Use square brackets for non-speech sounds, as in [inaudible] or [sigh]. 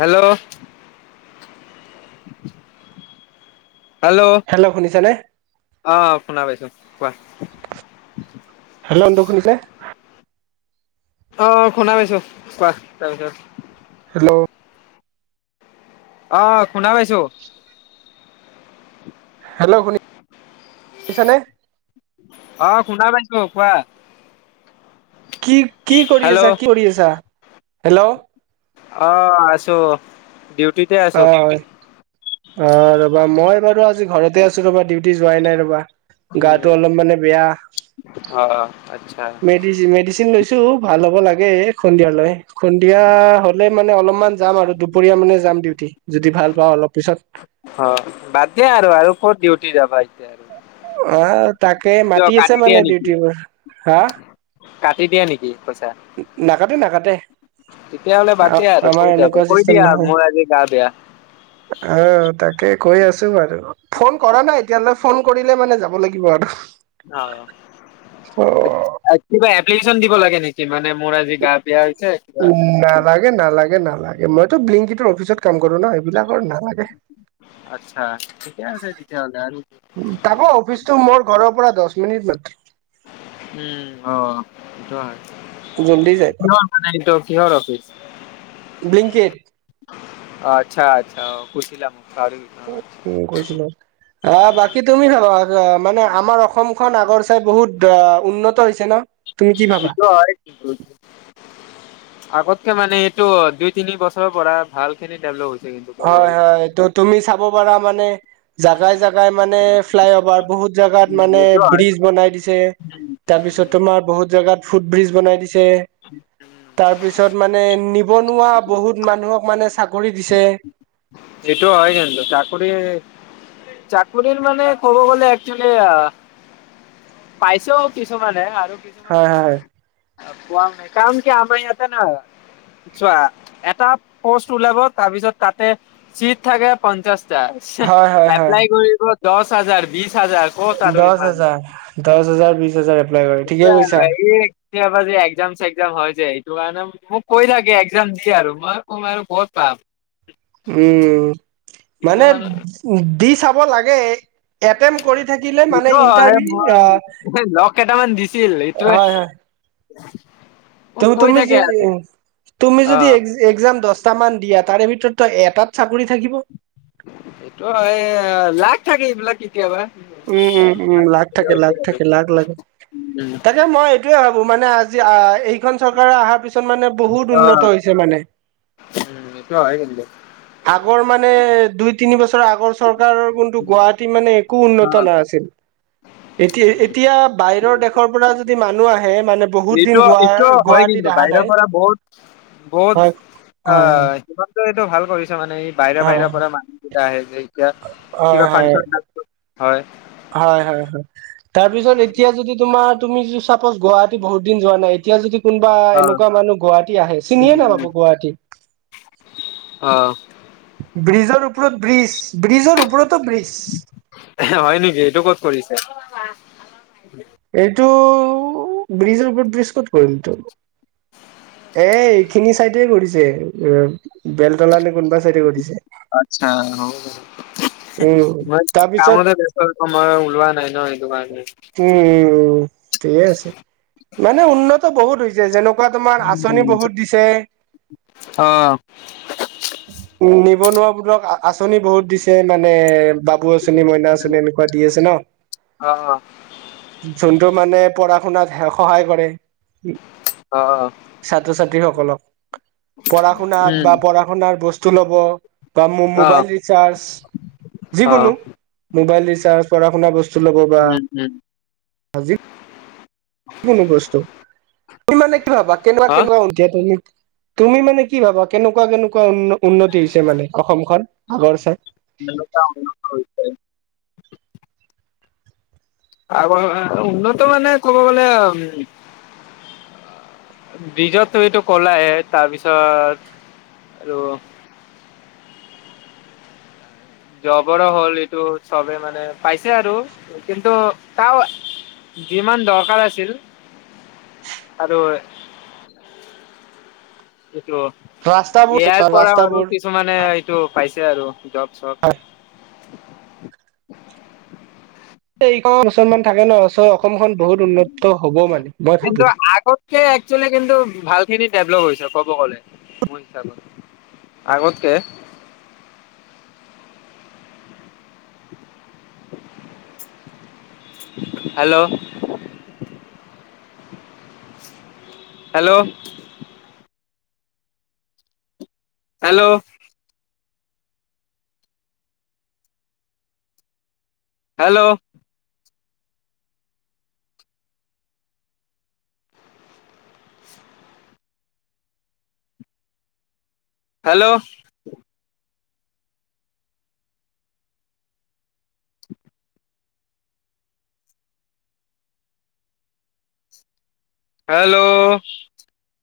Hello, [unintelligible] hello, অ, শুনা পাইছো কোৱা? হেল্ল', [unintelligible] শুনিছে? অ, শুনা পাইছো কোৱা তাৰপিছত হেল্ল', অ, শুনা পাইছো। হেল্ল', শুনি [unintelligible] ছা নে? অ, শুনা পাইছো কোৱা? কি, কি কৰি হেল্ল' আছা কি কৰি আছা হেল্ল'! অ' আছো ডিউটিতে আছো। অ' ৰবা মই বাৰু আজি ঘৰতে আছো ৰবা ডিউটি যোৱাই নাই ৰবা। উম গাটো অলপ মানে বেয়া। অ আচ্ছা মেডি, মেডিচিন লৈছো ভাল হব লাগে। সন্ধিয়ালৈ সন্ধিয়া হ'লে মানে অলপমান যাম আৰু দুপৰীয়া মানে যাম দিউ। অ' বাদ দিয়া আৰু আৰু ক'ত ডিউটি যাবা এতিয়া আৰু। অ' তাকে কিয় মাতি কাটি আছে দিয়া মানে নেকি ডিউটিৰ পৰা। কাটি দিয়া নেকি। নাকাতে নাকাতে। তেতিয়া হ'লে বাদ দিয়া আৰু কৈ যাব কৈ দিয়া মোৰ আজি গা বেয়া। অ' তাকেই। কৈ আছো বাৰু ফোন কৰা নাই এতিয়ালৈ ফোন কৰিলে মানে যাব লাগিব আৰু। অ অ' কিবা এপ্লিকেশন দিব লাগে নেকি মানে। মোৰ আজি গা বেয়া হৈছে কিবা উম নালাগে নালাগে নালাগে মইতো ব্লিংকিত। অফিচত কাম কৰো ন' সেইবিলাকৰ নালাগে। আচ্ছা ঠিকে আছে তেতিয়াহ'লে আৰু তাপা অফিচতটো মোৰ ঘৰৰ পৰা দহ মিনিট মাত্ৰ। উম অ' সেইটো হয় জল্দি যাই [inaudible] এইটো কিহৰ অফিচ। ব্লিংকিট। আচ্ছা -আচ্ছা কুইছিলা। উম কৈছিলো। আহ, বাকী তুমি ভাবা, মানে আমাৰ অসমখন আগৰ চাই বহুত আহ উন্নত হৈছে না? সটো হয়, আগ তে মানে এইটো অ', দুই তিনি বছৰৰ পৰা ভালখিনি ডেভেলপ হয় হয় এটো তুমি চাব পাৰা মানে জাগাই জোগাই মানে ফ্লাইঅভাৰ, বহুত জোগাত উম, মানে এইটো হয়। ব্ৰিজ বনাই দিছে। তাৰপিছত তোমাৰ বহুত জেগাত ফুটব্ৰিজ বনাই দিছে, তাৰ পিছত মানে নিবনুৱা বহুত মানুহক মানে চাকৰি দিছে। এইটো হয় কিন্তু চাকৰি চাকৰিৰ মানে ক'ব গ'লে একচুৱেলি পাইছো কিছুমানে আৰু হয় হয় কিছুমানে আ কাম ক আমাৰ [unintelligible] আতে ন চোৱা এটা পষ্ট ওলাব, তাৰপিছত তাতে চিট থাকে পঞ্চাশ হয় হয় হয় এপ্লাই কৰিব দহ হাজাৰ বিশ হাজাৰ ক'ত আৰু দহ ইমান হাজাৰ দহ হাজাৰ বিছ হাজাৰ এপ্লাই কৰে ঠিকে কৈছা এই পি একজাম চেকজাম হয় যে কাৰে মোক কৈ থাকে একজাম দি আৰু মই কম আৰু ক'ত পাম। উম, মানে দি চাব লাগে এটেম কৰি থাকিলে মানে সেইটো হয় ইটাৰভিউ, মই লগ কেইটামান দিছিল এইটোৱে হয় হয়। মোক কৈ তুমি য, থাকে আৰু তুমি অ যদি এক্সাম দশ টা মান দিয়া তাৰে ভিতৰতো এটাত চাকৰি থাকিব। সটো হয়, লাক থাকে এইবিলাক কেতিয়াবা। উম উম উম, লাক থাকে লাক থাকে লাক লাক, উম, তাকে মই এইটোয়ে ভাবো মানে আজি এইখন চৰকাৰে অহাৰ পিছত মানে বহুত অ উন্নত হৈছে মানে। উম, এইটো হয় কিন্তু আগৰ মানে দুই তিনি বছৰ আগৰ চৰকাৰৰ কিন্তু গুৱাহাটীত মানে একো অ উন্নত আ এতিয়া উম এতিয়া বাহিৰৰ দেশৰ পৰা যদি মানুহ আহে মানে বহুত দিন এইটো গুৱা এইটো হয় গুৱাহাটীত কিন্তু অহা বাহিৰৰ নাই পৰা বহুত বহুত হয় আ, হয় হিমন্তই টো ভাল কৰিছা মানে, এই বাহৰি হয় হয় বাহিৰৰ পৰা মানুহ কেইটা আহে যে এতিয়া কিবা হয় ফাংচন হয় হয় হয় হয়, তাৰপিছত এতিয়া যদি তোমাৰ তুমি চাপোজ গুৱাহাটী বহু দিন যোৱা নাই এতিয়া যদি কোনোবা অ এনেকুৱা মানুহ গুৱাহাটী আহে চিনিয়ে উম, নাাপাব গুৱাহাটী অ, ব্ৰিজৰ ওপৰত ব্ৰিজ, ব্ৰিজৰ ওপৰত হয় নেকি, এইটো ক'ত কৰিছে? এইটো ব্ৰিজৰ ওপৰত ব্ৰিজট কৰিম তো এ এইখিনি চাইডে কৰিছে, এ বেলতলা নে কোনোবা চাইডে কৰিছে। আচ্ছা হ'ব দে। [inaudible] মই তাৰপিছত কামতে ব্যস্ত থাকোঁ মই ওলোৱা নাই ন এইটো কাৰণে থিকে আছে মানে উন্নত বহুত হৈছে, যেনেকুৱা তোমাৰ আঁচনি বহুত দিছে অ' ক আঁচনি বহুত দিছে মানে বাবু আঁচনি, মইনা আঁচনি এনেকুৱা দি আছে ন', অ অ যোনটো মানে পঢ় শুনাত সহায় কৰে, অ অ ছাত্ৰ ছাত্ৰী সকলক পঢ়া শুনাত উম বা পঢ়া শুনাৰ বস্তু ল'ব বা অ মোবাইল ৰিচাৰ্জ অ যিকোনো মোবাইল ৰিচাৰ্জ, পঢ়া শুনা বস্তু ল'ব, বা উম উম আজি কোনো বস্তু, ইমানো কি ভাবা কেনেকুৱা হা? কেনেকুৱা [unintelligible] তুমি? তুমি মানে কি ভাবা কেনেকুৱা কেনেকুৱা উন্নতি হৈছে মানে অসমখন, আগৰ চাই? কেনেকুৱা উন্নত হৈছে? [unintelligible] উন্নত মানে ক'ব গ'লে ব্ৰিজত তুমিতো কলায়ে, তাৰপিছত আৰু জবৰো হ'ল এইটো চবে মানে পাইছে আৰু কিন্তু তাও যিমান দৰকাৰ আছিল, আৰু এইটো এ ৰাস্তাবোৰ আইৰ পৰা আৰু ৰাস্তাবোৰ কিছুমানে এইটো পাইছে আৰু জব চব স ক মুছলমান থাকে ন', চ' অসমখন বহুত উন্নত হ'ব মানে মই কিন্তু ভাবো। সখিনি ডেভলপ হৈছে ক'ব গ'লে মোৰ হিচাপত, আগতকে [inaudible] hello hello hello hello hello hello